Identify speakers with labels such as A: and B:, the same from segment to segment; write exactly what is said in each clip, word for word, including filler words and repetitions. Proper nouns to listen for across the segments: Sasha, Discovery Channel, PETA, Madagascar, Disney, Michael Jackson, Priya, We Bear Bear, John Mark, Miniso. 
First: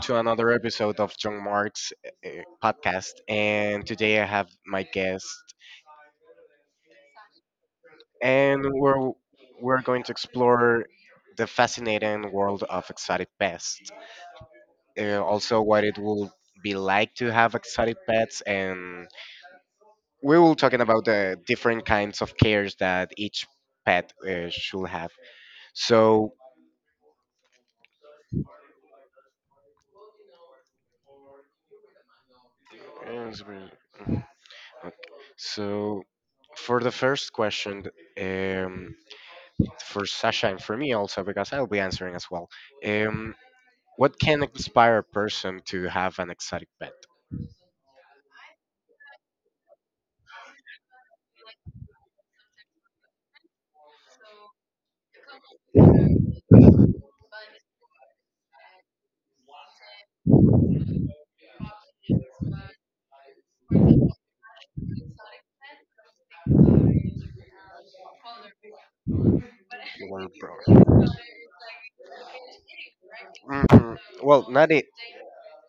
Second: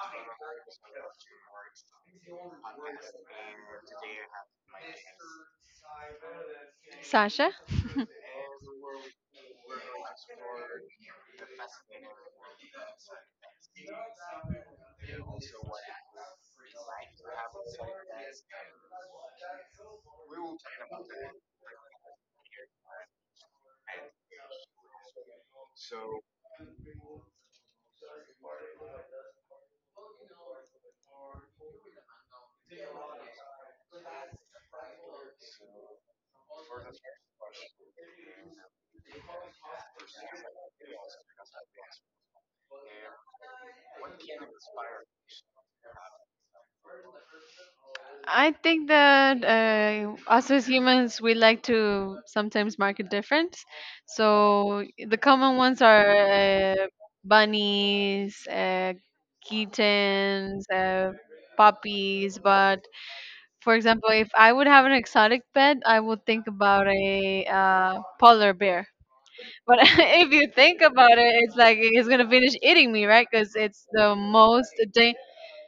A: to another episode of John Mark's uh, podcast. And today I have my guest,
B: Sasha?
A: and we're we're going to explore the fascinating world of exotic pests. Uh, also, what it will be like to have exotic pets, and we will talking about the different kinds of cares that each pet uh, should have. So, eh, so for the first question, um, for Sasha and for me also because I'll be answering as well. Um, what can inspire a person to have an exotic pet?
B: I think that uh, us as humans, we like to sometimes mark a difference. So the common ones are uh, bunnies, uh, kittens, uh, puppies. But for example, if I would have an exotic pet, I would think about a uh, polar bear. But
A: Polar
B: if you think
A: bear.
B: about it, it's like it's gonna finish eating me, right? Because it's
A: Mm,
B: the
A: well, not
B: most.
A: it.
B: Da-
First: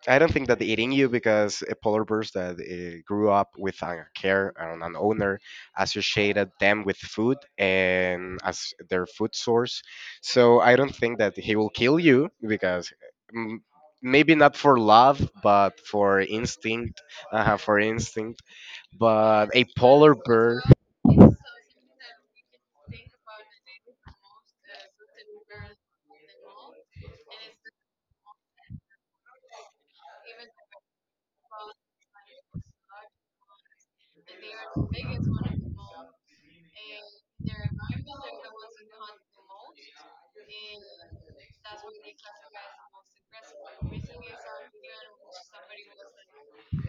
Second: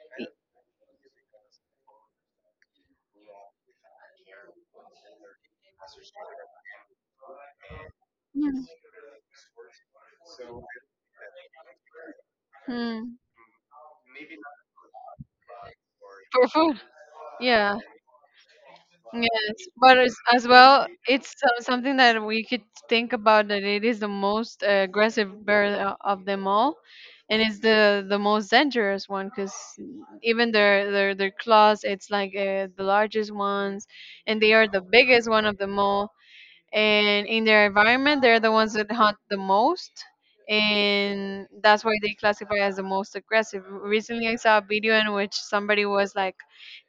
A: I don't think that eating you because a polar bears that uh, grew up with a care and an owner associated them with food and as their food source. So I don't think that he will kill you because
B: Mhm.
A: mm, maybe not for love, but for
B: For food.
A: instinct, uh,
B: Yeah,
A: for instinct. But
B: yes,
A: a
B: but as,
A: polar
B: as
A: bear.
B: well, it's so- something that we could think about that it is the most uh, aggressive bird o- of them all, and it's the the most dangerous one because even their their their claws, it's like uh, the largest ones, and they are the biggest one of them all, and in their environment they're the ones that hunt the most, and that's why they classify as the most aggressive. Recently I saw a video in which somebody was like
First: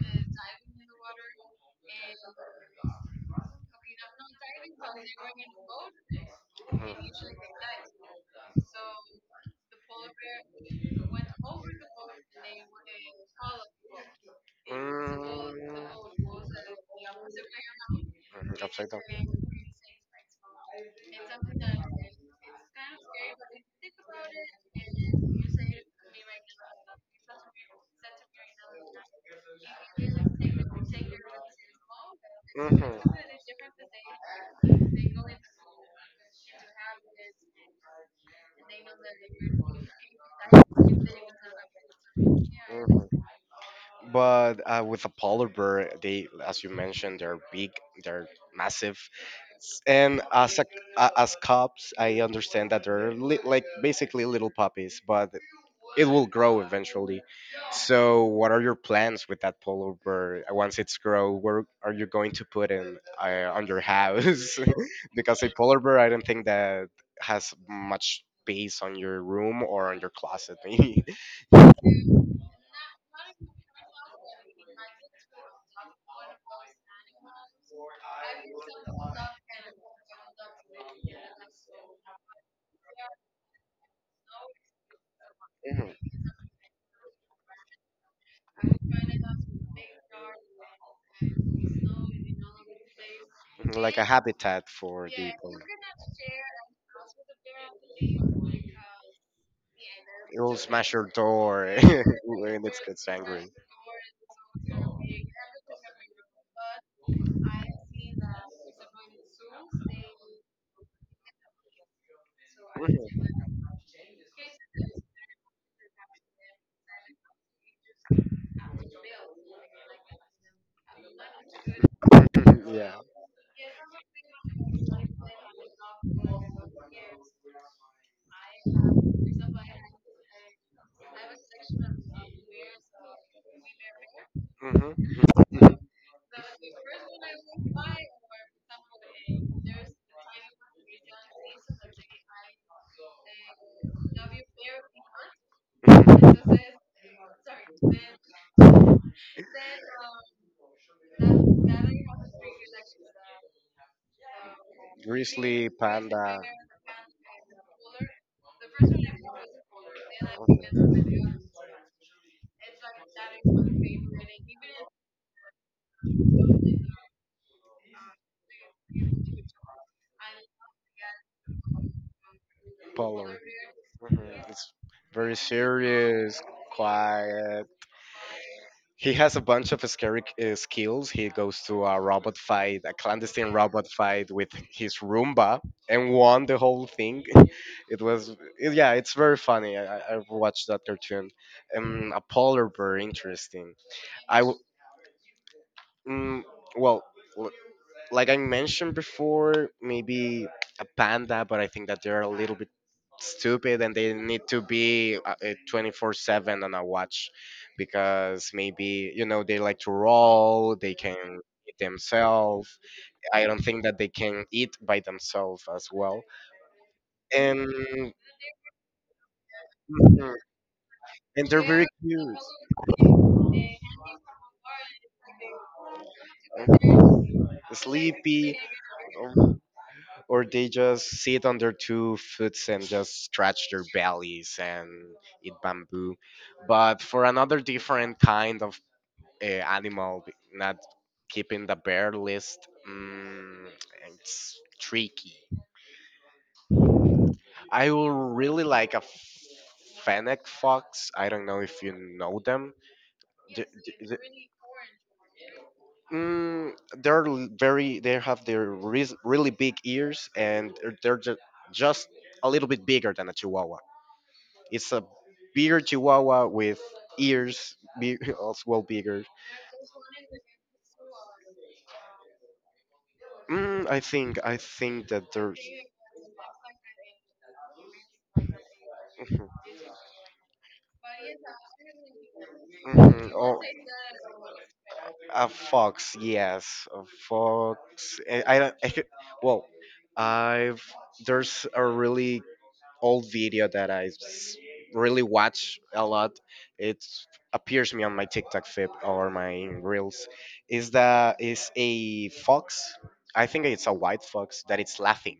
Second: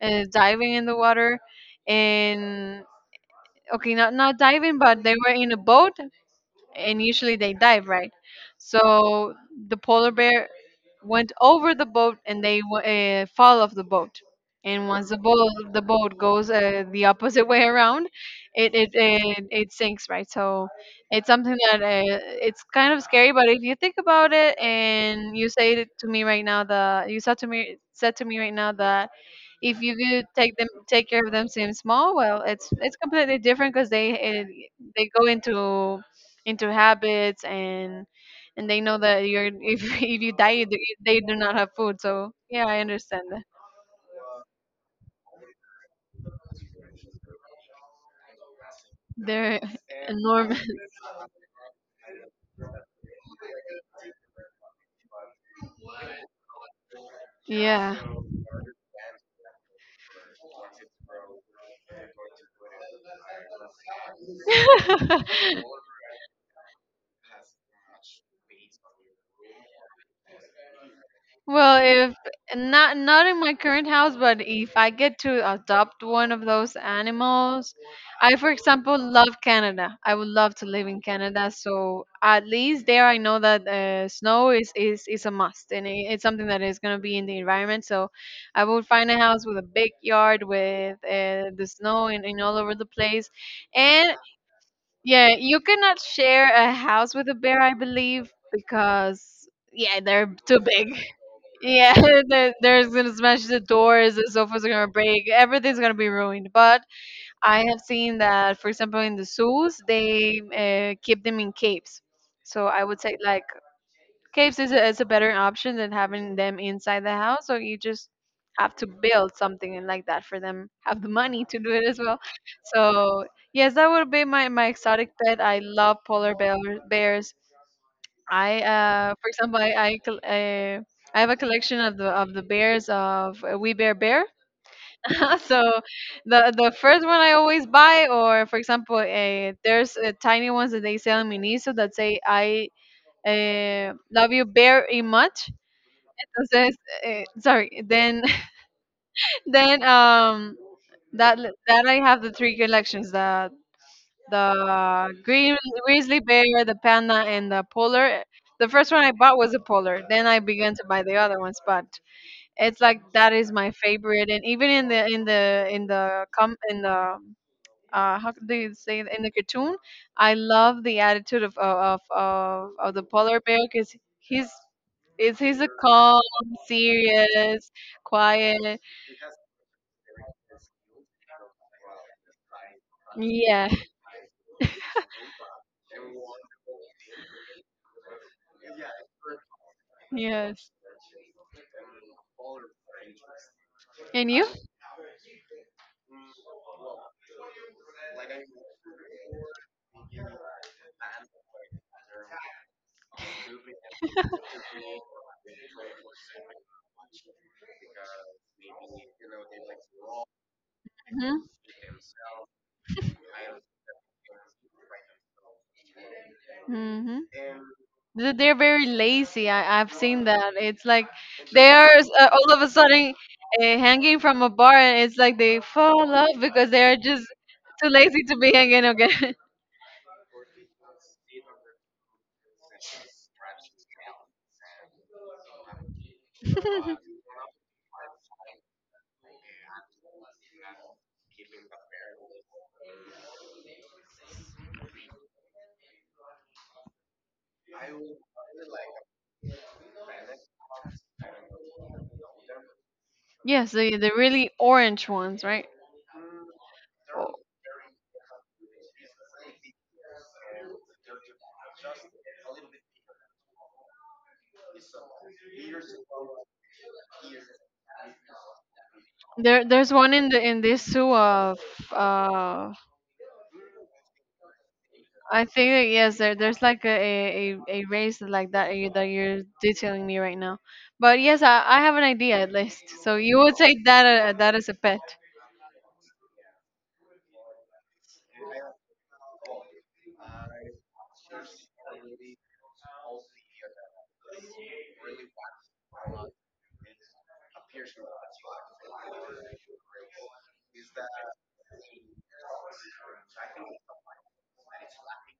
B: uh, diving in the water and okay, not not diving, but they were in a boat, and
A: Mhm.
B: usually they dive, right? So the polar bear went over the boat and they w- uh, fall off the boat, and once the boat the boat
A: Mm,
B: goes uh, the opposite way around,
A: mhm,
B: it it,
A: Upside down.
B: it it sinks, right? So it's something that uh, it's kind of scary. But if you think about it and you say it to me right now, the you said to me said to me right now that if you do take them take care of them since small, well, it's
A: Hmm.
B: it's completely different because they eh, they go into into habits, and and they know that you're if, if you die you do, they do not have food. So yeah, I understand that
A: But uh, with a polar bear, they, as you mentioned, they're big, they're massive,
B: they're
A: and as
B: enormous.
A: a, uh, as cubs, I understand that they're li- like basically little puppies, but it will grow eventually.
B: Yeah.
A: So, what are your plans with that pullover? Uh, once it's grow? Where are you going to put it uh, on your house? Because a pullover, I don't think that has much space on your room or on your closet, maybe.
B: Well, if not not in my current house, but if I get to adopt one of those animals, I, for example, love Canada. I would love to live in Canada, so at least there I know that uh, snow is, is is a must, and
A: Mhm.
B: it, it's something that is going to be in the environment. So I would find a house with a big yard with uh, the snow and, and all over the place,
A: Like a
B: and
A: habitat for
B: yeah,
A: the.
B: you cannot share a house with a bear, I believe, because yeah, they're
A: It will
B: too
A: smash
B: big.
A: your door
B: Yeah,
A: when it
B: they're,
A: gets
B: gonna smash
A: angry.
B: the doors, the sofas are gonna break, everything's gonna be ruined. But I have seen that, for example, in the zoos, they uh, keep them in caves. So I would
A: Mhm.
B: say like caves is a, is a better option than having them inside the house. So you just have to build something and like that for them, have the money to do it as well.
A: Yeah.
B: So yes, that would be my, my exotic pet. I love polar bear, bears. I uh, for example, I I, col- uh, I have a collection of the of the bears of uh, We Bear Bear. So the the first one I always buy, or for example, uh, there's uh, tiny ones that they sell in Miniso that say I uh, love you very much.
A: Hmm.
B: Entonces, uh, sorry. Then then um that l- that I have the three collections, the the green
A: Grizzly
B: grizzly
A: panda
B: bear, the panda, and the polar. The first one I bought was a polar. Then I began to buy the other ones, but it's like that is my favorite. And even in the in the in the com in the uh, how do you say it? In the cartoon, I love the attitude of of of, of the polar
A: polar.
B: bear because
A: Mhm.
B: he's
A: It's
B: is
A: very
B: he's a calm,
A: serious, quiet.
B: serious, quiet.
A: He has a bunch of scary uh, skills. He goes to a robot fight, a clandestine
B: Yeah.
A: robot fight with his Roomba, and won the whole thing. It was, it- yeah, it's very funny. I, I I watched
B: Yes.
A: that cartoon. Um, a polar bear, interesting.
B: And
A: I,
B: you?
A: w- mm, well, like I mentioned before, maybe a panda, but I think that they're a little bit stupid and they need to be uh, uh, twenty-four seven on a watch because maybe you know they like to roll, they can
B: Hmm.
A: eat themselves. I don't think that they can eat by themselves as well.
B: Hmm.
A: And
B: They're very lazy. I, I've seen
A: mhm,
B: that. It's like
A: and they're
B: they
A: very
B: are uh,
A: cute.
B: all of a sudden uh, hanging from a bar, and it's like they fall off because they are just too lazy to be
A: Sleepy.
B: hanging again.
A: Or they just sit on their two foots and just stretch their bellies and eat bamboo. But for another different kind of uh, animal, not keeping the bear list, mm, it's tricky. I will really like a fennec fox. I don't know if you know them.
B: Yes, the the
A: Th-
B: really orange ones, right?
A: Mm, they're
B: Oh,
A: l- Very. They have their re- really big ears, and they're they're ju- just a little bit bigger than a chihuahua. It's a bigger Chihuahua with ears big, as well bigger.
B: there, there's one in the in this zoo of uh,
A: Mm, I think I think that
B: I
A: there's.
B: think that, yes, there, there's like a, a, a a race like that you, that you're detailing me right now. But yes, I, I have an idea at least. So
A: Mhm,
B: you would
A: oh,
B: take that uh, that as a pet.
A: a fox. Yes, a fox. I, I don't. Well, I've there's a really old video that I s- really watch a lot. It appears me on my TikTok feed or my reels. Is that is a fox? I think it's a white fox that it's laughing,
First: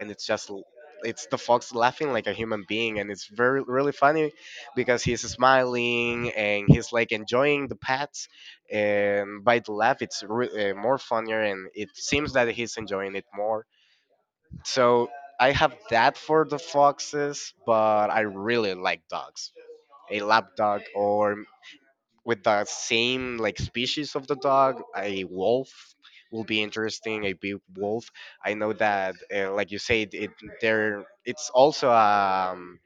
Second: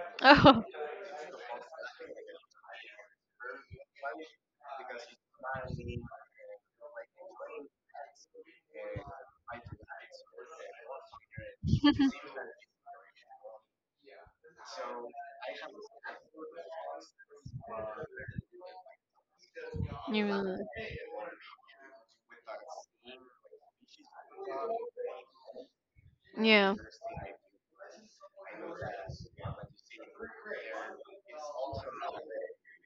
A: and it's just
B: Oh,
A: l- it's the fox laughing like a human being, and it's very really funny because he's smiling and he's like enjoying the pets. And by the laugh, it's re- uh, more funnier, and it seems that he's enjoying it more, so I have that for the foxes, but I really like dogs. A lap dog or with the same like species of the dog, a wolf will be interesting. A big wolf. I know that, uh, like you said, it there it's also um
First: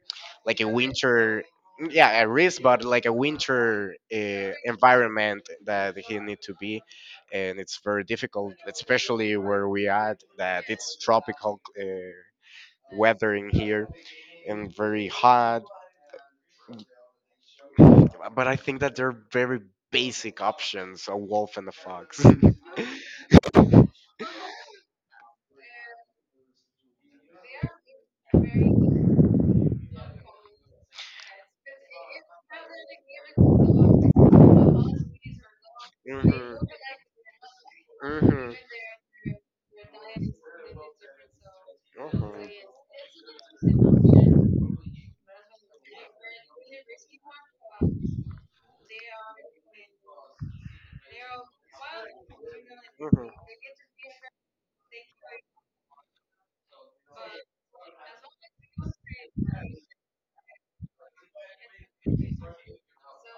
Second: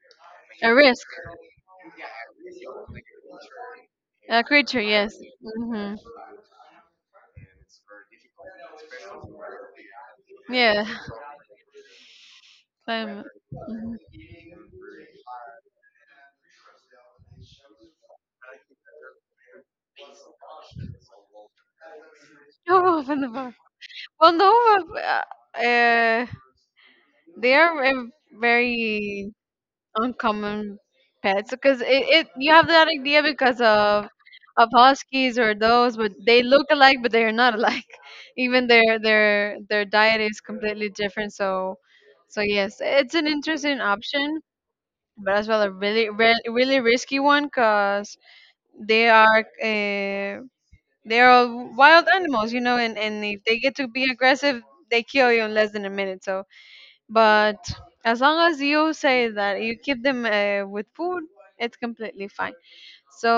A: like a winter. Yeah, a risk, but like a winter uh, environment that he need to be, and it's very difficult, especially where we at that it's tropical uh, weather in here and very hot. But I think that they're very basic options a wolf and a fox. Hmm.
B: oh, Vanova. Well, no, uh, uh, eh, they are a very uncommon pets because it, it you have that idea because of of huskies or those, but they
A: Hmm.
B: look alike, but they are not alike.
A: Hmm.
B: Even their their their diet is completely different. So, so yes, it's an interesting option, but as well a really re- really risky one because they are. uh, They're all wild animals, you know, and, and
A: Mhm.
B: if they get to be aggressive, they kill you in less than a minute. So, but as long as you say that you keep them uh, with food, it's completely fine. So,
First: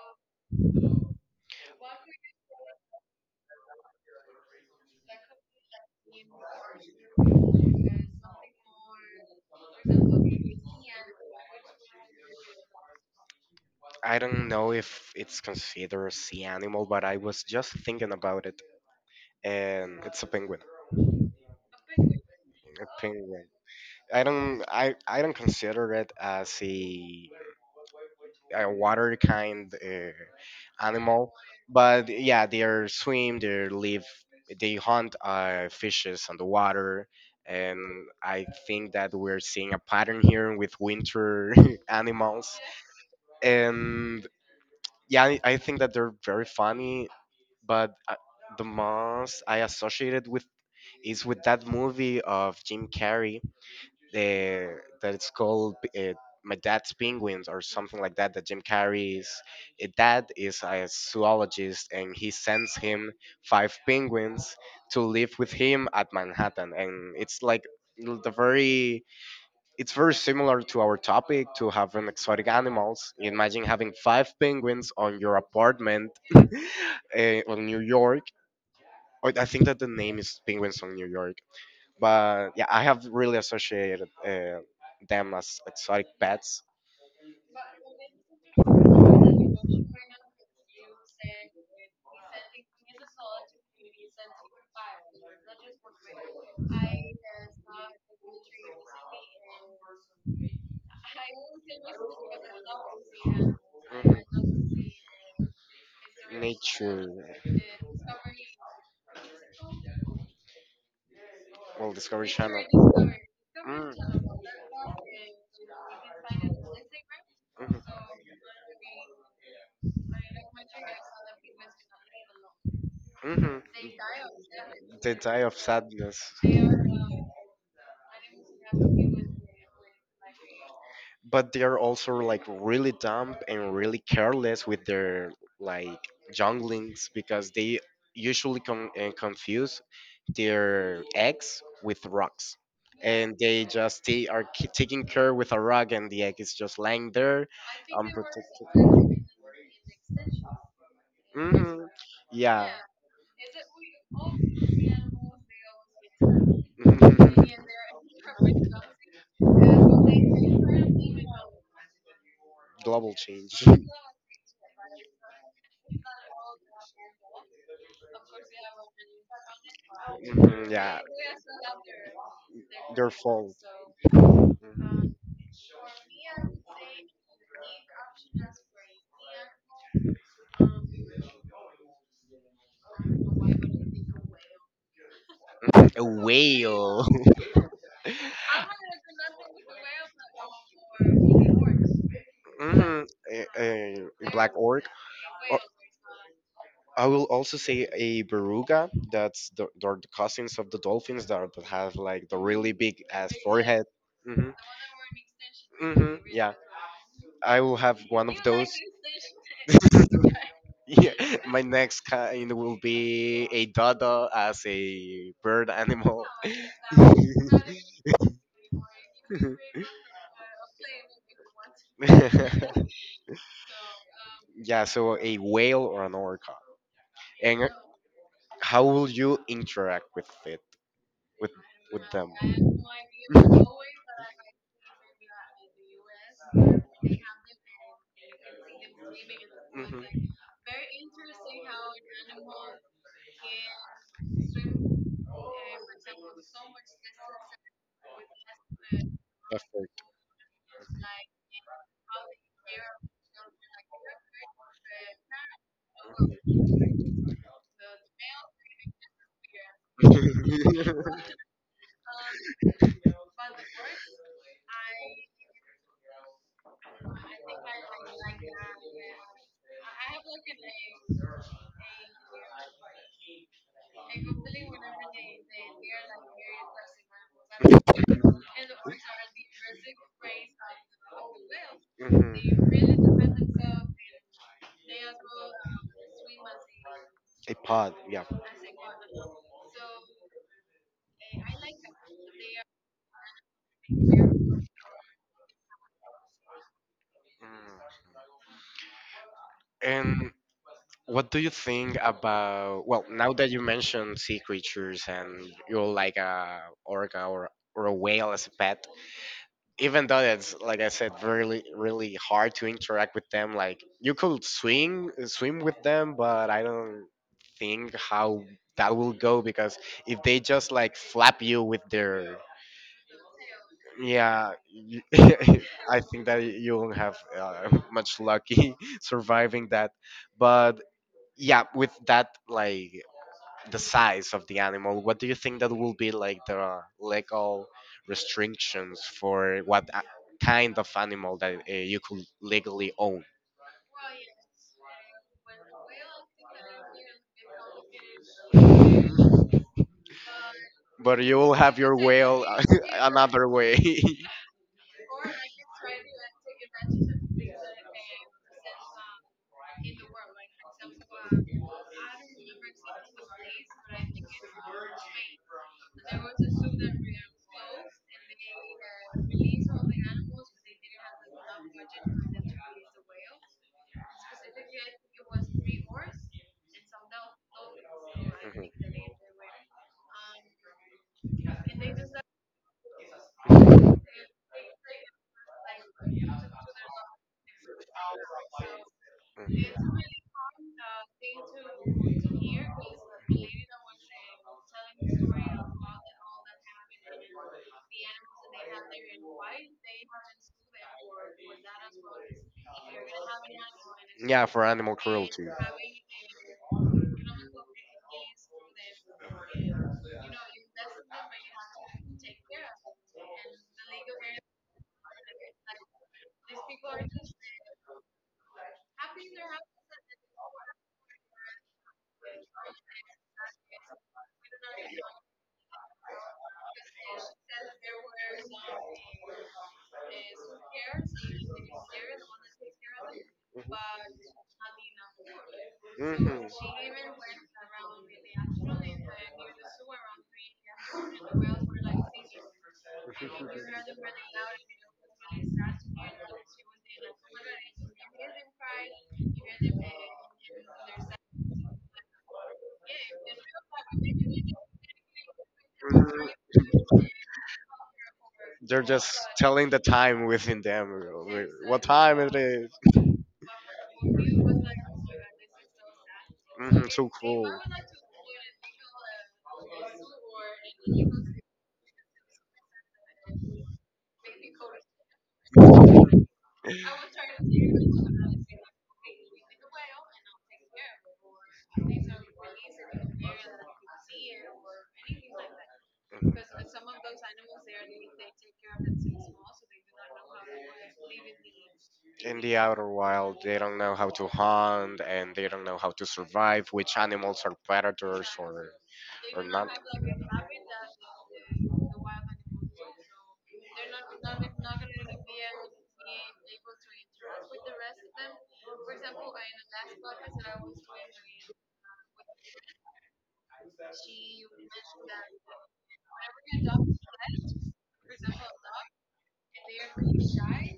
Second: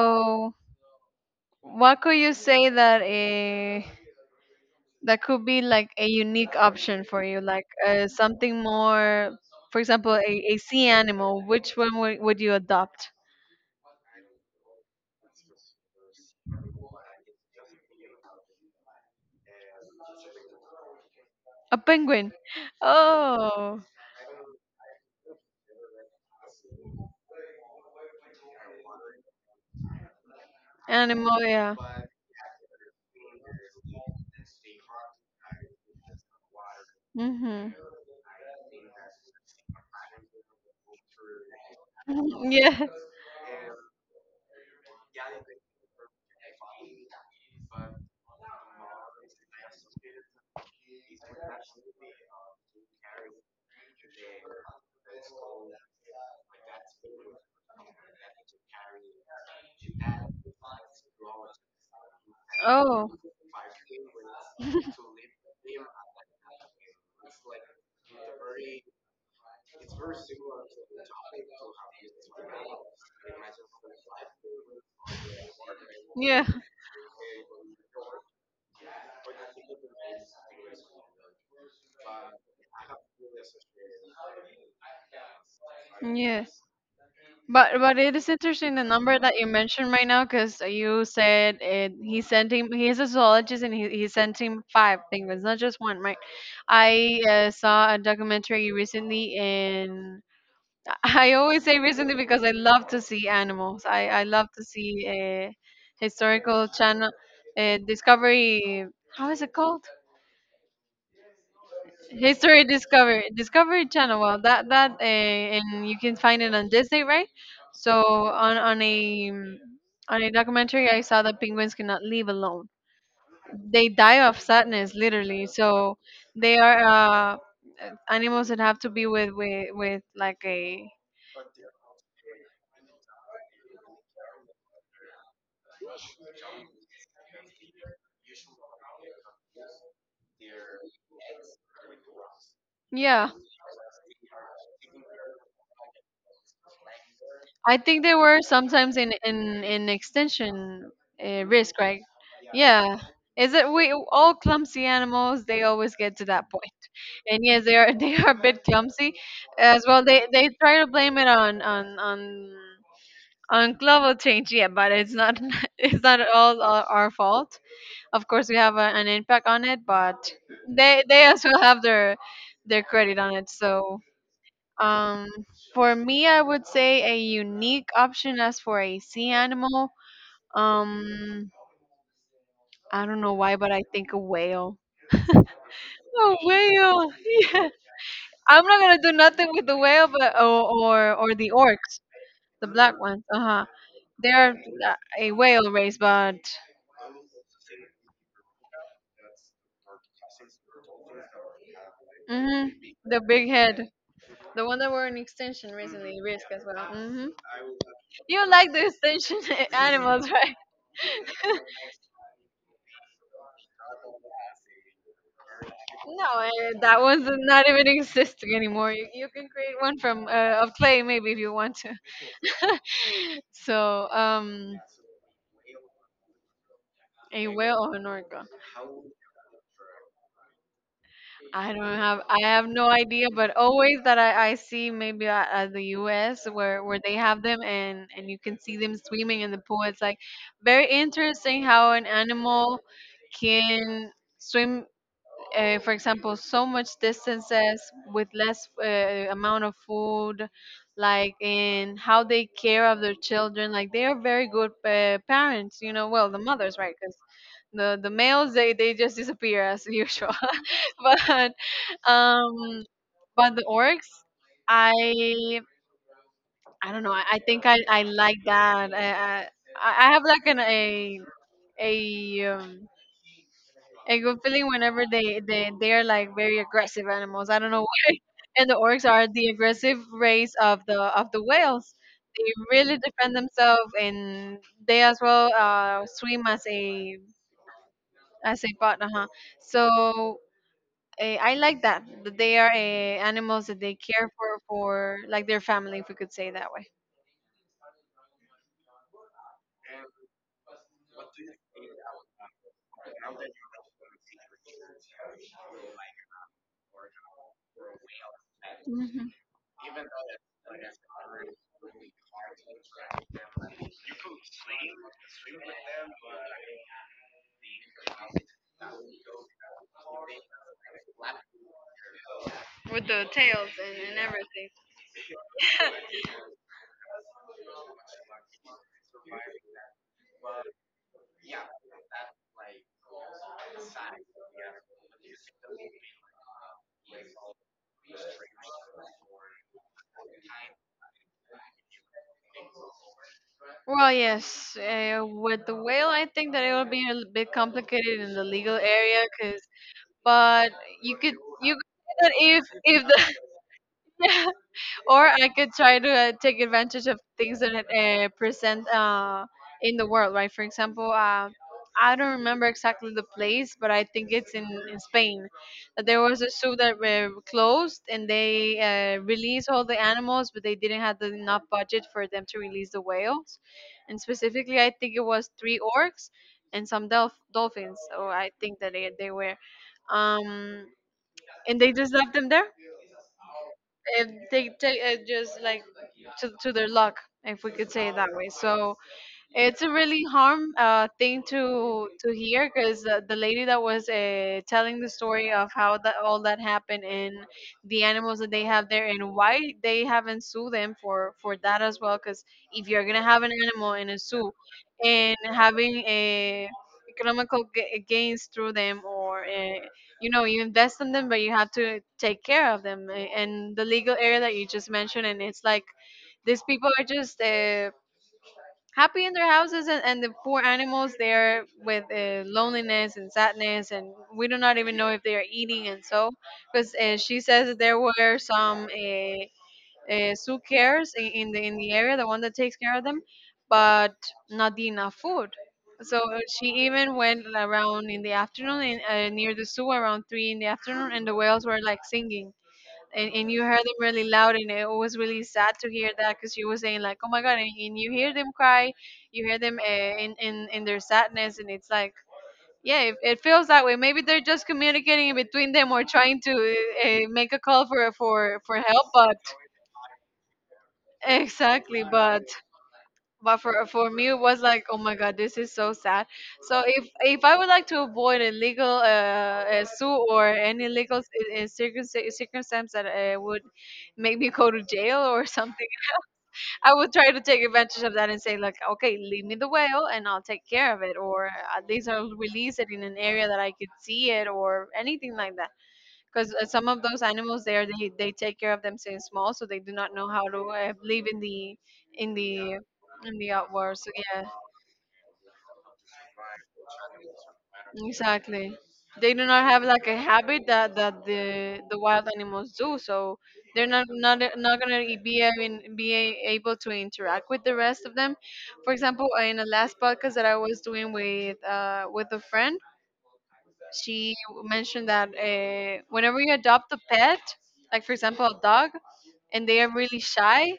B: what could you say that uh, that could be like a unique option for you, like uh, something more, for example, a, a sea animal? Which one would, would you adopt?
A: I don't know if it's considered a sea animal, but I was just thinking about it, and it's a penguin.
B: A penguin.
A: A penguin.
B: Oh.
A: I don't. I, I don't consider it as a a water kind uh, animal.
B: Animal, yeah.
A: But yeah, they are swim, they live, they hunt uh, fishes on the water.
B: Mm-hmm.
A: And I think that we're seeing a pattern here with winter animals.
B: Yeah.
A: And yeah, I I think that they're very funny, but uh, the most I associated with is with that movie of Jim Carrey the that it's called uh, My Dad's Penguins or something like that. That Jim Carrey's uh, dad is a zoologist, and he sends him
B: Oh.
A: five penguins to live with him at Manhattan, and it's like l- the very it's very similar to our topic to having exotic animals. Imagine having five penguins on your apartment
B: Yeah.
A: uh, on New York. Oh, I think that the name is penguins on New York. But yeah, I have really associated uh, them as exotic
B: Yes.
A: pets.
B: But but it is interesting the number that you mentioned right now because you said it, he sent him. He is a zoologist and he, he sent him five things, not just one, right? I uh, saw a documentary recently, and I always say recently because I love to see animals. I, I love to
A: Mhm.
B: see a historical
A: Nature,
B: channel, uh, discovery, how is it called?
A: well, Discovery
B: History
A: Channel.
B: Discovery, Discovery Channel.
A: Mm.
B: Well, that that uh, and you can find it on Disney, right? So on on a mm, on a documentary, I saw that penguins cannot live alone.
A: Hmm.
B: They die of sadness,
A: They die
B: literally.
A: of
B: So
A: sadness,
B: they are uh, animals that have to be with with with like a
A: but they are also like really dumb and really careless with their like junglings because they usually com- uh, confuse their eggs with rocks
B: yeah.
A: and they just they are ki- taking care with a rug and the egg is just lying there
B: I think they were
A: unprotected.
B: sometimes in in in extinction uh, risk,
A: Hmm.
B: right?
A: Yeah.
B: Yeah. Is it we all clumsy animals? They always get to that point. And yes, they
A: Mhm.
B: are they are a bit clumsy as well. They they try to blame it on on on
A: Global change.
B: on global change, yeah, but it's not it's not at all our our fault. Of course, we have a, an impact on it, but
A: Mhm, yeah,
B: they they as well have their their
A: their
B: credit on it.
A: fault.
B: So um, for me, I would say a unique option as for a sea animal. Um, I don't know why, but I think a whale.
A: A
B: A
A: whale.
B: whale, yes. I'm not gonna do nothing with the whale, but or or, or the orcs, the black
A: Hmm.
B: ones. Uh
A: A,
B: huh.
A: a black
B: They're
A: orc.
B: uh, a
A: Oh,
B: whale race, but
A: I will also say a beruga. That's the they're the cousins of the dolphins that, are- that have like the
B: hmm,
A: really big
B: the
A: ass
B: big
A: forehead.
B: head,
A: Hmm.
B: the one that were in extinction
A: Hmm.
B: recently, risk
A: Yeah,
B: as well. Hmm.
A: I will have one of
B: You
A: those.
B: like the extinction animals, right?
A: Yeah, my next kind will be a dada as a bird animal.
B: No, eh, that one's not even existing anymore. You, you can create one from uh, of clay maybe if you want to. So um,
A: Yeah, so a whale or an orca.
B: a
A: And
B: whale or an orca.
A: how will you interact with it, with
B: I don't
A: with
B: have
A: them?
B: I have no idea, but always that I, I see maybe at, at the U S where, where they have them and, and you can see them swimming in the pool. It's
A: Mhm.
B: like very interesting how an animal can swim, uh, for example, so much distances with less uh, amount of food, like and how they care of their children. Like they are very good uh, parents, you know. Well, the mothers, right? Because the the males they they just disappear as usual. But um, but the orcs, I I don't know. I, I think I, I like that. I, I I have like an a a um, a good feeling whenever they they they are like very aggressive animals. I don't know why. And the orcs are the aggressive race of the of the whales. They really
A: Mhm.
B: defend themselves, and they as well uh, swim as a
A: A pod, yeah.
B: as a partner. Huh? So eh, I like that that they are eh, animals that they care for for like their family, if we could say it that way.
A: Mm. And what do you think about, well, now that you mentioned sea creatures and you're like a orca or, or a whale as a pet,
B: Mhm.
A: even though it's like I said, really really hard to interact with them. Like you could swing swim with them, but I don't think how that will go because if they just like flap you with their
B: With the tails and, and
A: yeah,
B: everything.
A: you- I think that you won't have uh, much lucky surviving that. But yeah, with that like the size of the animal, what do you think that will be like the legal restrictions for what a- kind of animal that uh, you could legally own?
B: Well, yes, uh, with the whale, I think that it will be a l- bit complicated in the legal area, cause but you
A: But
B: could
A: you will
B: you
A: have
B: could
A: your
B: say that
A: whale uh,
B: if if the
A: another way.
B: or I could try to uh, take advantage of things that uh, present uh, in the world, right? For example, uh, I don't remember exactly the place, but I think it's in, in Spain. That there was a zoo that were closed and they uh, released all the animals, but they didn't have the, enough budget for them to release the whales. And specifically, I think it was three orcs and some dolph- dolphins. So I think that they, they were. Um, and they just left them there if they take it just like to, to their luck, if we could say it that way. So it's a really harm uh, thing to to hear because the, the lady that was uh, telling the story of how that all that happened, and the animals that they have there, and why they haven't sued them for
A: Mhm,
B: for that
A: mhm.
B: as well. Because if you're gonna have an animal in a
A: Yeah,
B: zoo
A: for animal
B: and
A: cruelty.
B: having a economical g- eh, gains through them, or uh, you know you invest in them but you have to take care of them, uh, and the legal area that you just mentioned, and it's like these people are just uh, happy in their houses, and, and the poor animals there with uh, loneliness and sadness, and we do not even know if they are eating. And so because uh, she says that there were some uh, uh, zoo cares in, in the in the area, the one that takes care of them, but not enough food. So
A: Mhm. Mhm.
B: she even went around in the afternoon in, uh, near the zoo around three in the afternoon, and the whales were like singing, and, and you heard them really loud, and it was really sad to hear that because you were saying like, oh my god, and, and you hear them cry, you hear them uh, in, in in their sadness, and it's like yeah, it, it feels that way. Maybe they're just communicating in between them or trying to uh, uh, make a call for for for
A: They're
B: help.
A: just
B: But
A: telling the time within them. uh, wh- What
B: exactly.
A: time it
B: But
A: is?
B: but for for me it was like, oh my god, this is so sad. So
A: Hmm,
B: if
A: so
B: if
A: cool.
B: I would like to avoid a legal uh, uh suit, or any legal uh, uh, circumstance, circumstance that uh, would make me go to jail or something, I would try to take advantage of that and say like, okay, leave me the whale and I'll take care of it, or at least I'll release it in an area that I could see it or anything like that. Because uh, some of those animals there, they, they take care of them since small, so they do not know how to uh, live in the in
A: In the
B: the
A: outer
B: in
A: wild,
B: the
A: they don't know
B: outdoors.
A: how
B: So
A: to
B: yeah,
A: hunt and they don't know how to survive, which animals are predators or,
B: exactly. They
A: or
B: do not
A: not.
B: have like a habit that that the the wild animals do. So they're not not not gonna e- be having, be a- able to interact with the rest of them. For example, in the last podcast that I was doing with uh with a friend, she mentioned that uh, whenever you adopt a pet, like for example a dog, and they are really shy,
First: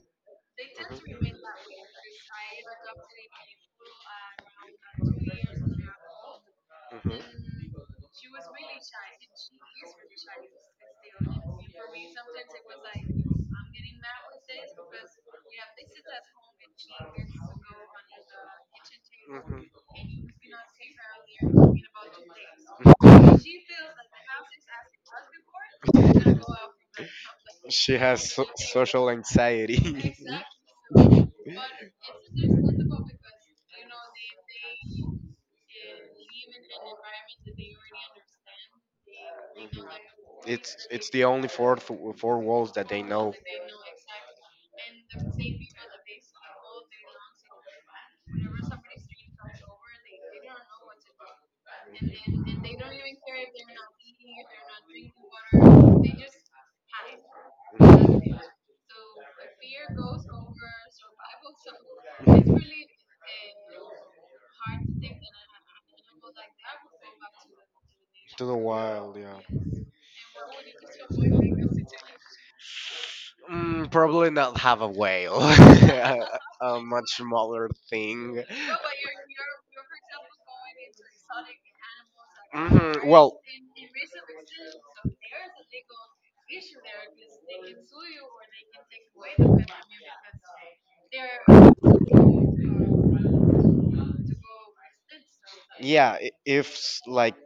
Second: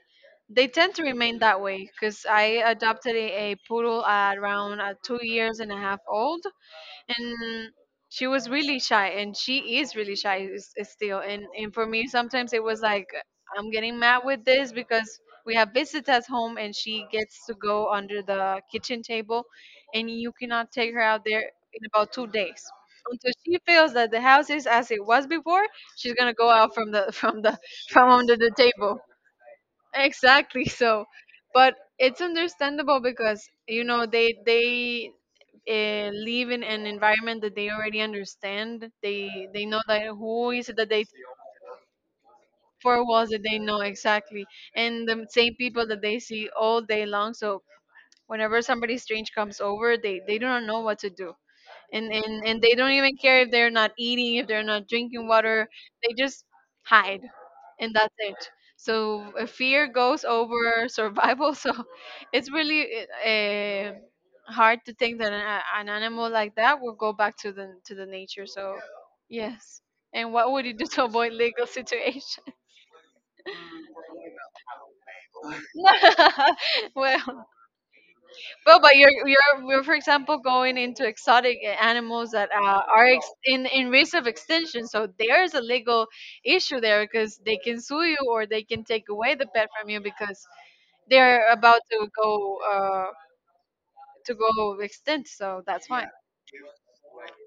B: they tend to remain that way. Because I adopted a, a poodle at around uh, two years and a half old,
A: Mhm.
B: and she was really shy, and she is really shy s- s-
A: Mhm.
B: still. And and for me, sometimes it was like, I'm getting mad with this, because we have visitors home, and she gets to go under the kitchen table,
A: Mhm.
B: and you cannot take her out there. In about two days she feels that the house is as it was before, she's gonna go out from the from the
A: She
B: from
A: has
B: under
A: so-
B: the table.
A: social anxiety.
B: Exactly. So, but it's understandable because you know they they uh, live in an environment that they already understand. They they know that who is it
A: It's
B: that they
A: it's the only four th- four walls that they
B: four walls
A: know.
B: that they know, exactly, and the same people that they see all day long. So whenever somebody strange comes over, they they do not know what to do, and and and they don't even care if they're not eating, if they're not drinking water, they just hide, and that's
A: Mhm.
B: it. So uh, fear goes over survival so it's really uh, hard to think that an, a- an animal like that will go back to the to the nature. So yes, and what would you do to avoid legal situation?
A: Mm, probably not have a whale. A, a much
B: Well.
A: smaller thing.
B: Well, but you're you're we're for example going into exotic animals that uh,
A: Mhm,
B: are ex-
A: well,
B: in in risk of extinction. So there's a legal issue there, because they can sue you or they can take away the pet from you because they're about to go uh, to go extinct. So that's why
A: yeah i- if s- like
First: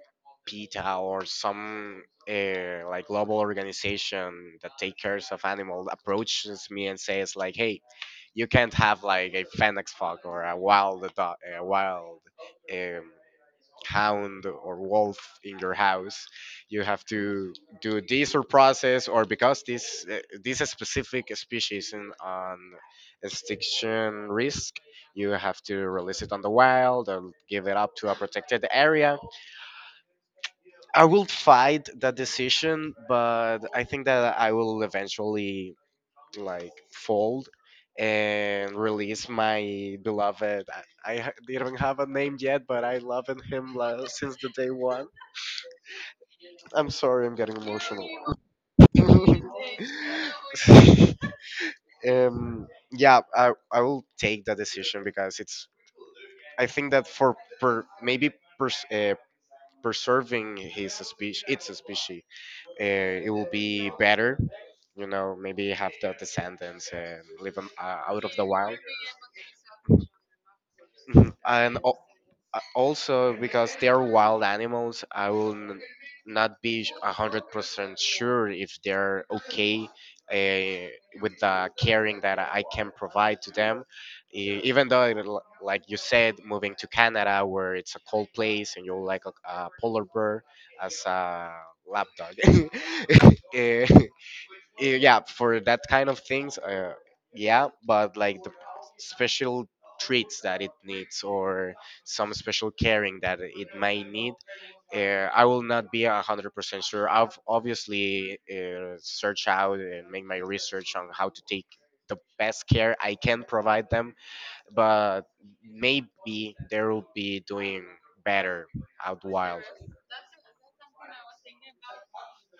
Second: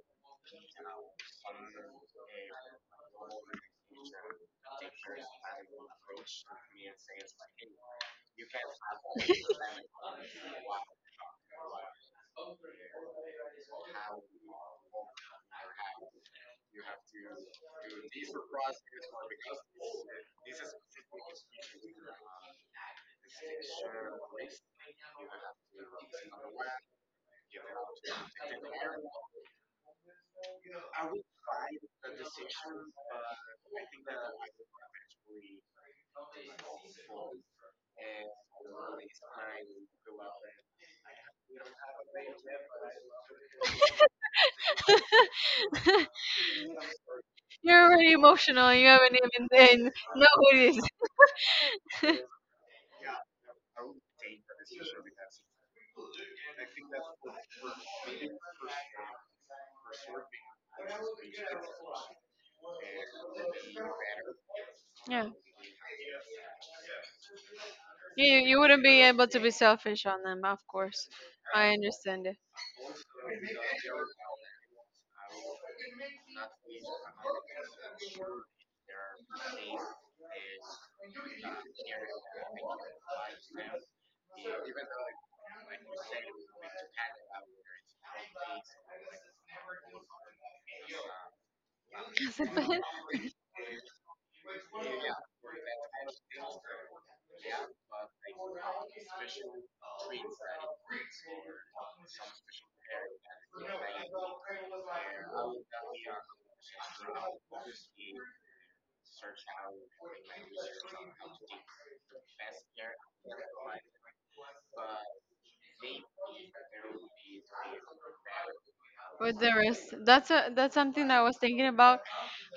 A: PETA or some uh, like global organization that take cares of animals approaches me and says like hey you can't have like a fennec fox or a wild dog, a wild um, hound or wolf in your house, you have to do this or process or because this uh, this specific species in, on extinction risk, you have to release it on the wild or give it up to a protected area. I will fight that decision but I think that I will eventually like fold and release my beloved I, I ha- didn't have a name yet but I loved him lo- since the day one. I'm sorry, I'm getting
B: you're
A: emotional.
B: already emotional. You haven't even then know who it is.
A: Um, yeah, I, I will take that decision because it's. I think that for per, maybe pers- uh, preserving his species, its species, uh, it will be better. You
B: Yeah,
A: know, maybe have the descendants and live 'em, uh, out of
B: you
A: the
B: you
A: wild.
B: wouldn't be able to be selfish on them, of course.
A: Mhm.
B: I
A: And uh,
B: understand
A: also because they are wild animals I will n- not be a 100% sure if they're okay uh, with the caring that I can provide to them. E- even though it l- like you said, moving to Canada where it's a cold place and you'll like a, a polar bear as a lap dog.
B: it.
A: Eh, eh, yeah for that kind of things, uh, yeah but like the special treats that it needs or some special caring that it may need, uh, I will not be a hundred percent sure. I've obviously uh, search out and make my research on how to take the best care I can provide them, but maybe they will be doing better out
B: With the
A: wild.
B: rest, that's a that's something I was thinking about.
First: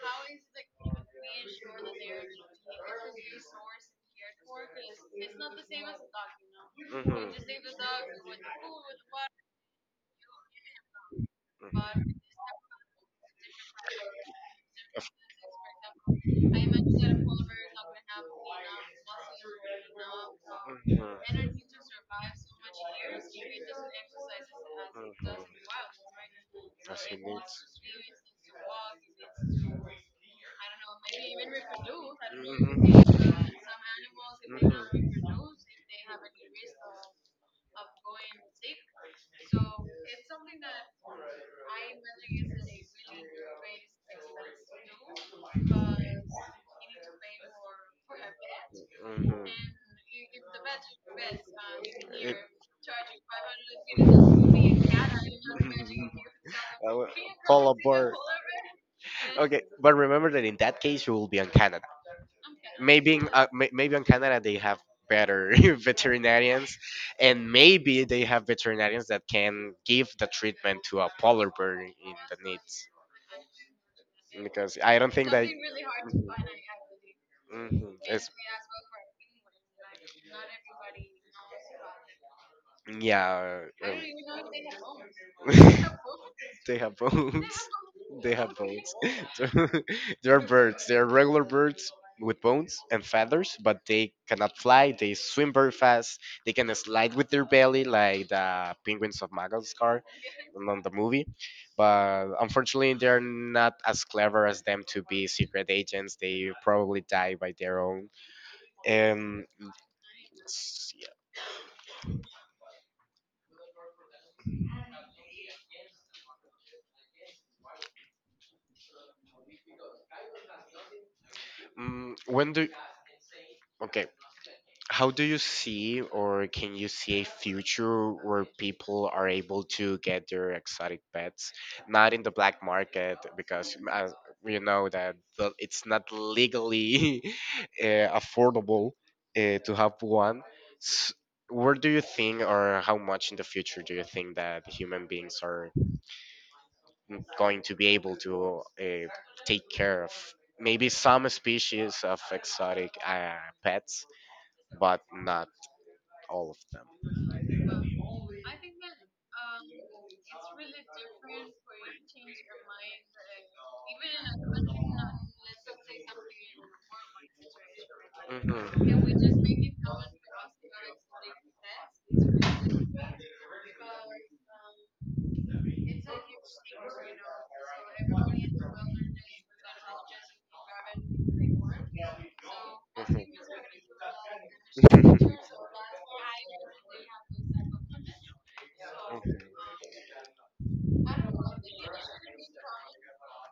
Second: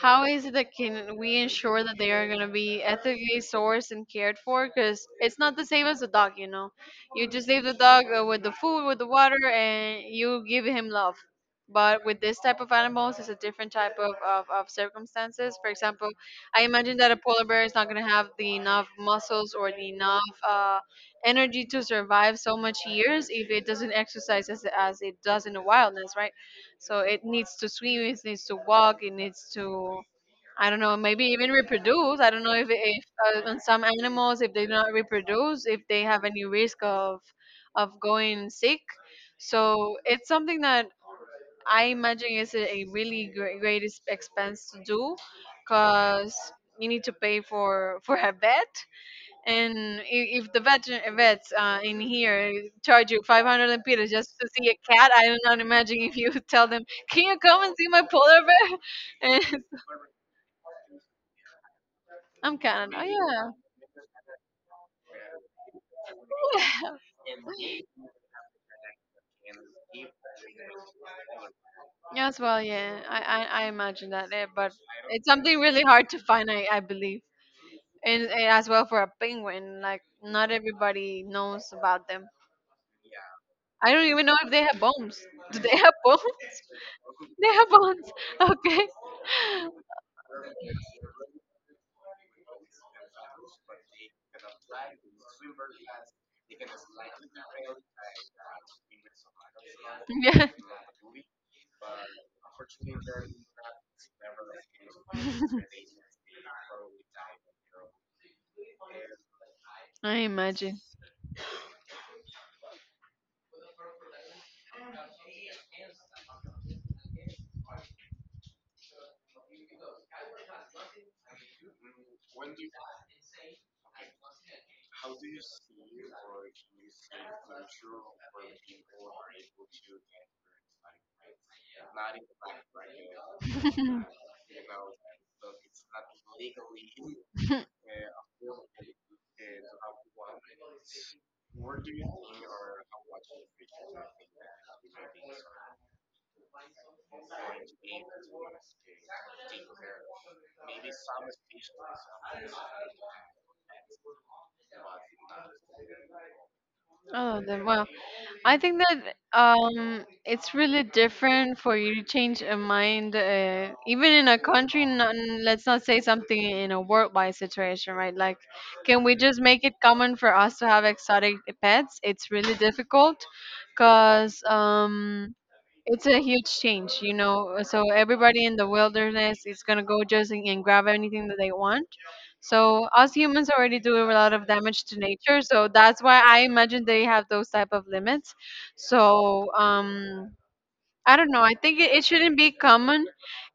B: How is it that can we ensure that they are gonna be ethically sourced and cared for? Because it's not the same as a dog, you know. You
A: Mhm.
B: just leave the dog uh, with the food, with the water, and you give him love. But with this type of animals, it's a different type of, of, of circumstances. For example, I imagine
A: Mhm.
B: that a polar bear is not gonna have the enough muscles or the enough uh, energy to survive so much years if it doesn't exercise as, as it does in the wildness, right? So it needs to swim, it needs to walk, it needs to, I don't know, maybe even reproduce. I don't know if if uh, on some animals if they do not reproduce, if they have any risk of of going sick. So it's something that I imagine is a, a really great, great ex- expense to do, because you need to pay for for a vet,
A: Mhm.
B: and i- if the vet vets uh, in here charge you five hundred lempiras just to see a
A: That
B: cat, I do not imagine if you tell them,
A: would
B: "Can you come
A: fall
B: and see my
A: apart.
B: polar bear?"
A: Okay,
B: And
A: but remember that in that case you will be on Canada.
B: I'm kind of,
A: Maybe in, uh,
B: oh
A: may- maybe on Canada they have better veterinarians,
B: yeah,
A: and maybe they have veterinarians that can give the treatment to a polar bear in the
B: yes,
A: need.
B: well, yeah, I I, I imagine that, eh, but
A: Because I don't
B: it's
A: think that.
B: something really hard to
A: Mhm.
B: find, I I believe,
A: Mhm.
B: and,
A: It's-
B: and as well for a penguin, like not everybody knows about them.
A: yeah.
B: I
A: um,
B: don't even know if they have bones. Do they have bones?
A: they have
B: They
A: bones.
B: have bones.
A: They have
B: Okay.
A: bones. They're birds. They're regular birds with bones and feathers, but they cannot fly. They swim very fast. They can slide with their belly like the penguins of Madagascar
B: Yeah,
A: on the movie. But unfortunately, they're not as clever as them to be secret agents. They probably die by their own. Um,
B: I imagine.
A: Mm, when do okay, how do you see, or can you see a future where people are able to get their exotic pets, not in the black market? Because uh, we know that the, it's not legally uh, affordable uh, to have one. S Where do you think, or how much in the future do you think that human beings are n- going to be able to uh, take care of maybe some species of exotic uh, pets, but not all of them.
B: Oh, then, wow. I think that um, it's really different for you to change a mind, uh, even in a country. Not, let's not say something in a worldwide situation, right? Like,
A: Mhm.
B: can we just make it common for us to have exotic pets? It's really difficult, cause um, it's a huge change, you know. So everybody in the wilderness is gonna go just and and grab anything that they want. So us humans already do a lot of damage to nature. So that's why I imagine they have those type of limits. So um, I don't know. I think it, it shouldn't be common.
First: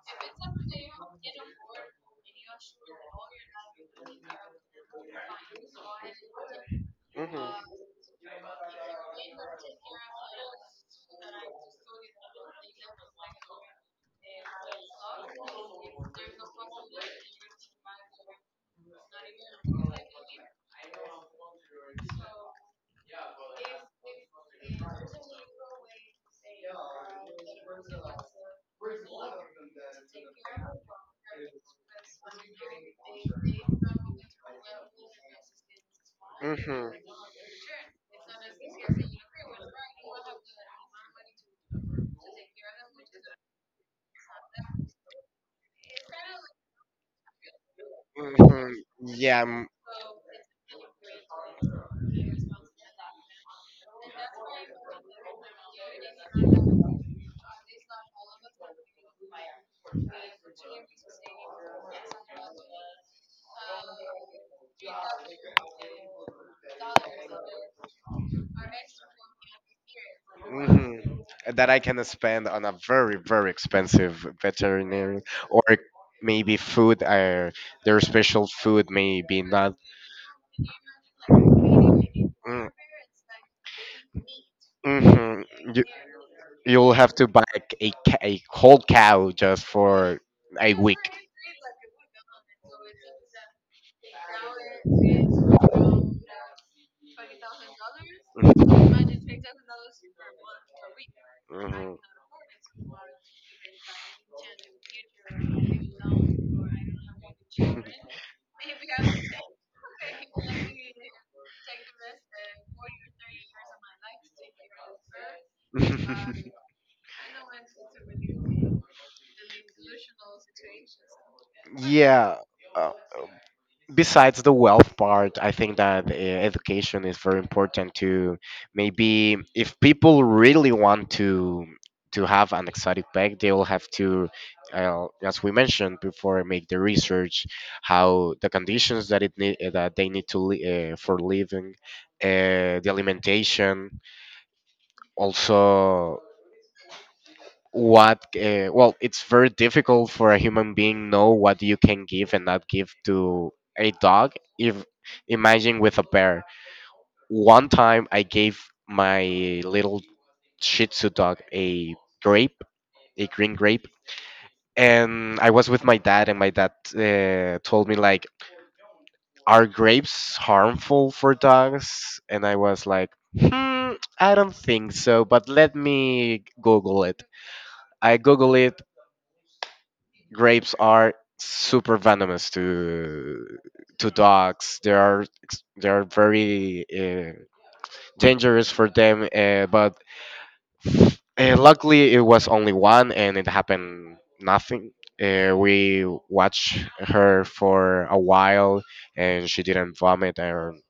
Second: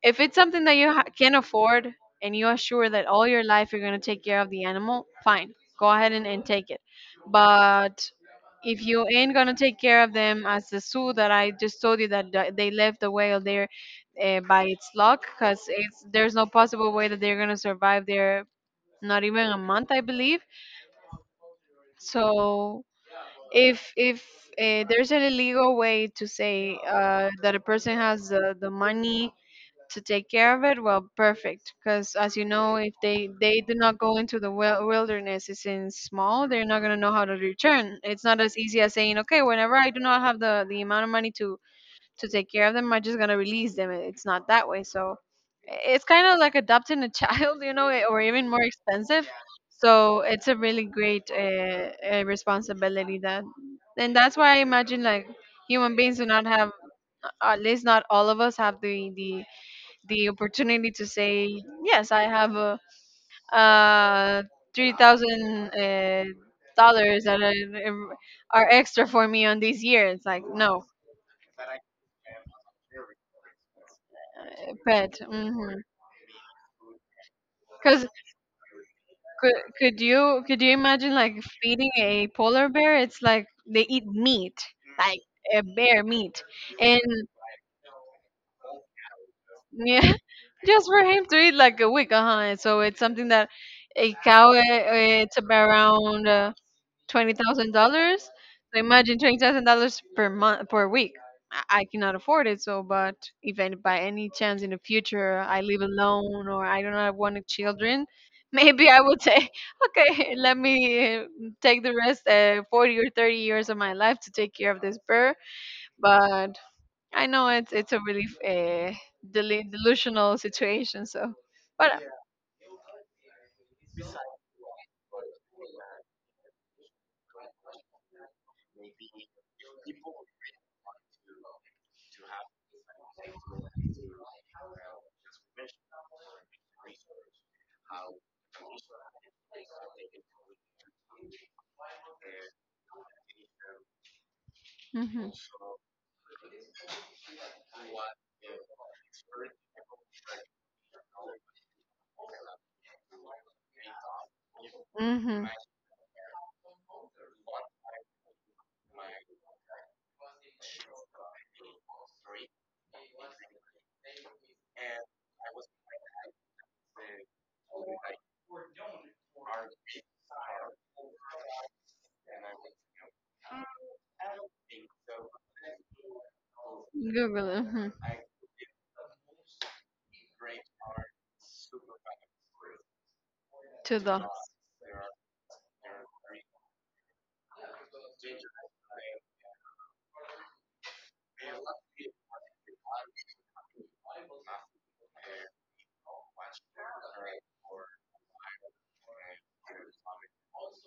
B: If it's something that you ha- can afford, and you are sure that all your life you're going to take care of the animal, fine. Go ahead and, and take it.
A: Mhm.
B: But if you ain't going to take care of them, as the zoo that I just told you that th- they left the whale there uh, by its luck, because it's, there's no possible way that they're going to survive there, not even a month, I believe. So if if uh, there's a legal way to say uh, that a person has the, the money to take care of it, well perfect. Because as you know, if they they do not go into the wil- wilderness, it's in small, they're not going
A: Mhm.
B: to know how to return. It's not as easy as saying, okay, whenever I do not have the the amount of money to to take care of them, I'm just gonna release them. It's not that way. So it's kind of like adopting a child, you know, or
A: Mhm.
B: even more
A: Mhm. Mhm.
B: expensive.
A: Yeah. m-
B: So it's a really great uh, uh, responsibility that, and that's why I imagine like human beings do not have, at least not all of us have the the the opportunity to say, yes I have a uh three thousand uh dollars that are, are extra for me on this year. It's like no,
A: hmm that I can spend on a very, very expensive
B: uh, pet.
A: veterinary or maybe food. Uh, their
B: Because
A: special food, may be
B: could
A: not.
B: could you could you imagine like feeding a polar bear? It's like they eat meat, like a
A: Mm-hmm. You,
B: bear meat,
A: you'll
B: and
A: have to buy like a, ca- a whole cow just
B: yeah,
A: for a
B: just
A: week.
B: for him to eat like a week, uh huh. So it's something that a cow, uh, it's about around twenty thousand dollars. So imagine twenty thousand dollars per month per week. I, I cannot afford it. So, but if any, by any chance in the future I live alone or I do not want children,
A: Hmm.
B: maybe I would say, okay, let me uh, take the rest uh, forty or thirty years of my life to take care of this bird. But I know it's it's a really uh, deli- delusional situation. So, but.
A: Yeah. Uh, Besides the wealth part, I think that uh, education is very important to, maybe if people really want to to have an exotic pet, they will have to, uh, as we mentioned before, make the research how the conditions that it need, that they need to li- uh, for living, uh, the alimentation,
B: Mm-hmm.
A: also what uh, well, it's very difficult for a human being know what you can give and not give to a dog. If
B: Mm-hmm.
A: imagine with a bear, one time I gave my little shih tzu dog a grape, a green grape, and I was with my dad, and my dad uh, told me like, are grapes harmful for dogs? And I was like, hmm, I don't think so, but let me google it.
B: Google it. Hmm.
A: I google it. Grapes are super venomous to
B: To
A: to
B: the.
A: dogs. They are ex- they are very uh, dangerous for them. Uh, but uh, luckily, it was only one, and it happened nothing. Uh, we watched her for a while, and she didn't vomit, and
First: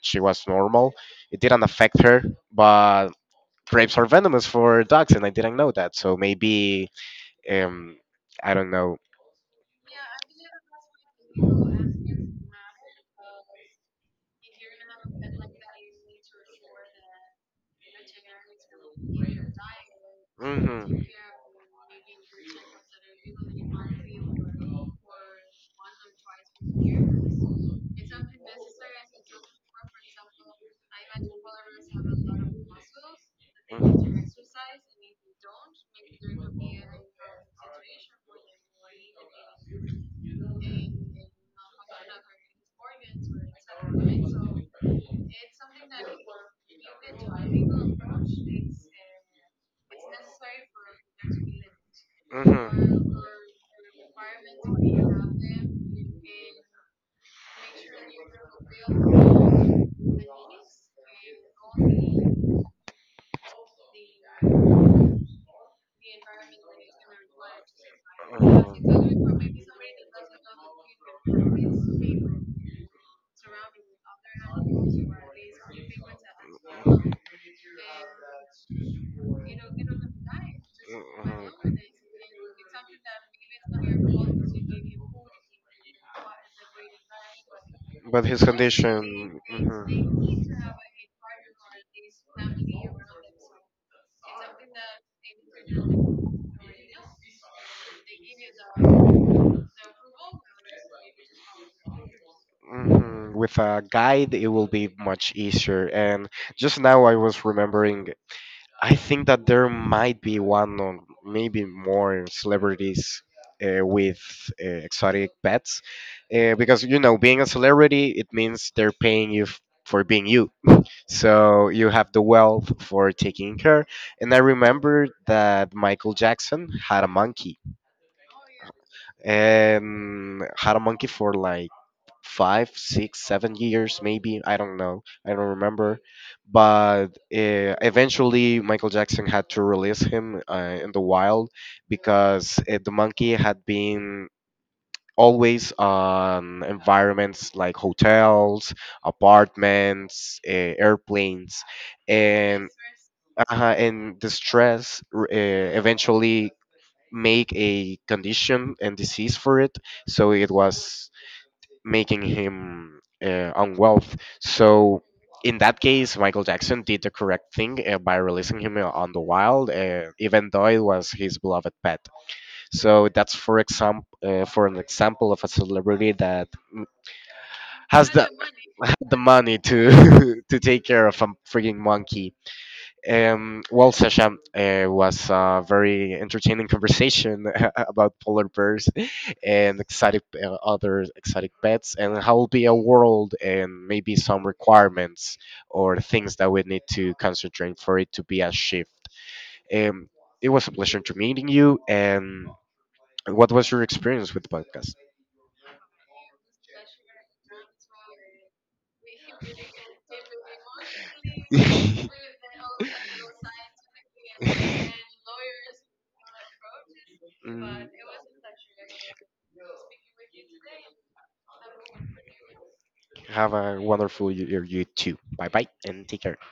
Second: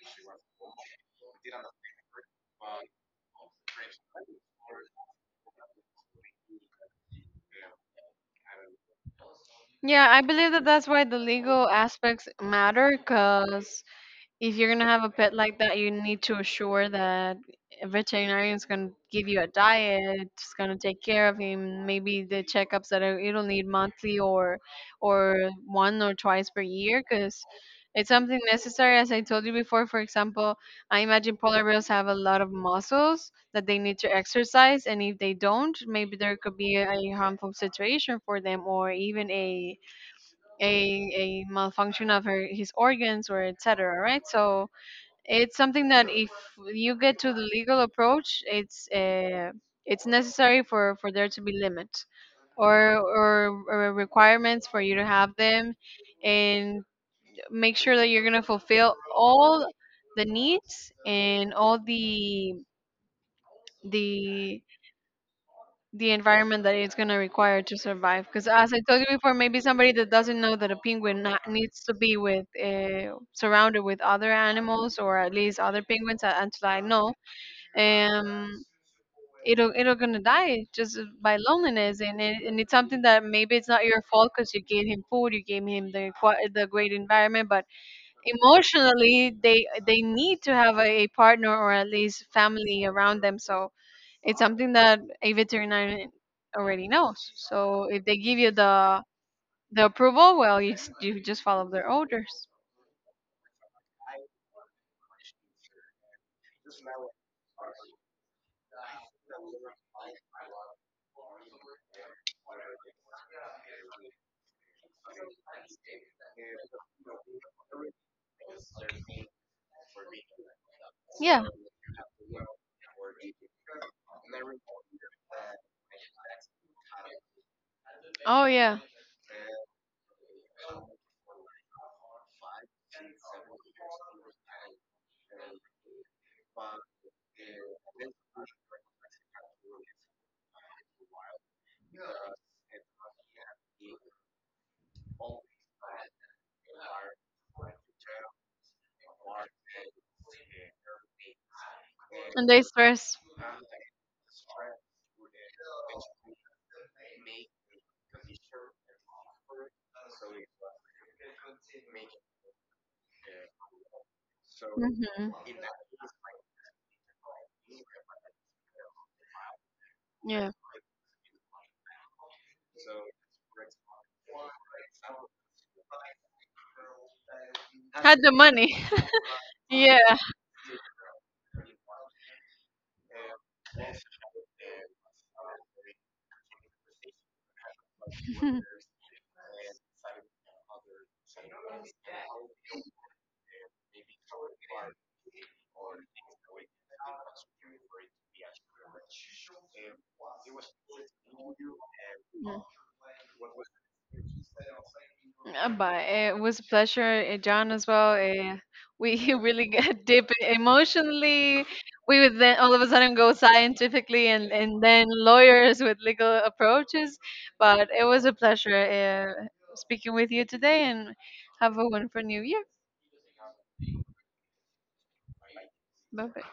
A: she was normal. It didn't affect her, but grapes are venomous for dogs, and I didn't know that. So maybe um, I don't know.
B: Yeah, I believe that that's why the legal aspects matter, because if you're going to have a pet like that, you need to assure that a veterinarian is going to give you a diet, is going to
A: Hmm.
B: take care of him, maybe the checkups that are, it'll need monthly or or one or twice per year, because it's something necessary. As I told you before, for example, I imagine polar bears have a lot of muscles that they need to exercise, and if they don't, maybe there could be a harmful situation for them, or even a a a malfunction of her his organs or et cetera. Right, so it's something that if you get to the legal approach, it's uh, it's necessary for for there to be limits,
A: Mm-hmm.
B: or,
A: Oh.
B: or or requirements for you to have them, and make sure that you're gonna fulfill all the needs and all the the the environment that it's going to require to survive. Because as I told you before, maybe somebody that doesn't know that a penguin na- needs to be with uh, surrounded with other animals, or at least other penguins uh, until I know, um, it'll it'll gonna die just by loneliness, and it, and it's something that maybe it's not your fault because you gave him food, you gave him the qua- the great environment, but
A: But his
B: emotionally
A: condition.
B: they they need
A: Mhm.
B: to have a, a partner or at least family around them. So it's something that a veterinarian already knows. So if they give you the the approval, well, you s- you just follow their orders.
A: Mhm, with a guide, it will be much easier. And just now, I was remembering, I think that there might be one or maybe more celebrities uh, with uh, exotic pets, uh, because you know being a celebrity it means they're paying you f- for being you.
B: Yeah.
A: So you have the wealth for taking care. And I remember that Michael Jackson had a monkey
B: Oh yeah.
A: and had a monkey for like five, six, seven years, maybe. I don't know. I don't remember. But uh, eventually, Michael Jackson had to release him uh, in the wild because uh, the monkey had been always on environments like hotels, apartments, uh, airplanes,
B: And they
A: and
B: stress.
A: uh, and the stress r- uh, eventually make a condition and disease for it, so it was making him uh, unwell. So
B: Hmm.
A: in that case, Michael Jackson did the correct thing uh, by releasing him uh, on the wild, uh, even
B: Yeah.
A: though it was his beloved pet. So that's for example, uh, for an example of a celebrity that mm, has
B: Had
A: the
B: the money.
A: had the money
B: Yeah.
A: to to take care of a freaking monkey. Um, well, Sasha, uh, was a very entertaining conversation about polar bears and exotic uh, other exotic pets, and how will be a world and maybe some requirements or things that we need to concentrate for it to be a shift. Um, it was a pleasure to meeting you. And
B: Mm.
A: what was your experience with the podcast?
B: Uh, but it was a pleasure, uh, John, as well. Uh, we really get deep emotionally. We would then all of a sudden go scientifically, and, and then lawyers with legal approaches.
A: Mm.
B: But it was a pleasure uh, speaking with you today, and have a wonderful new year.
A: Have a wonderful year, you too. Bye bye and take
B: Bye
A: care.
B: bye.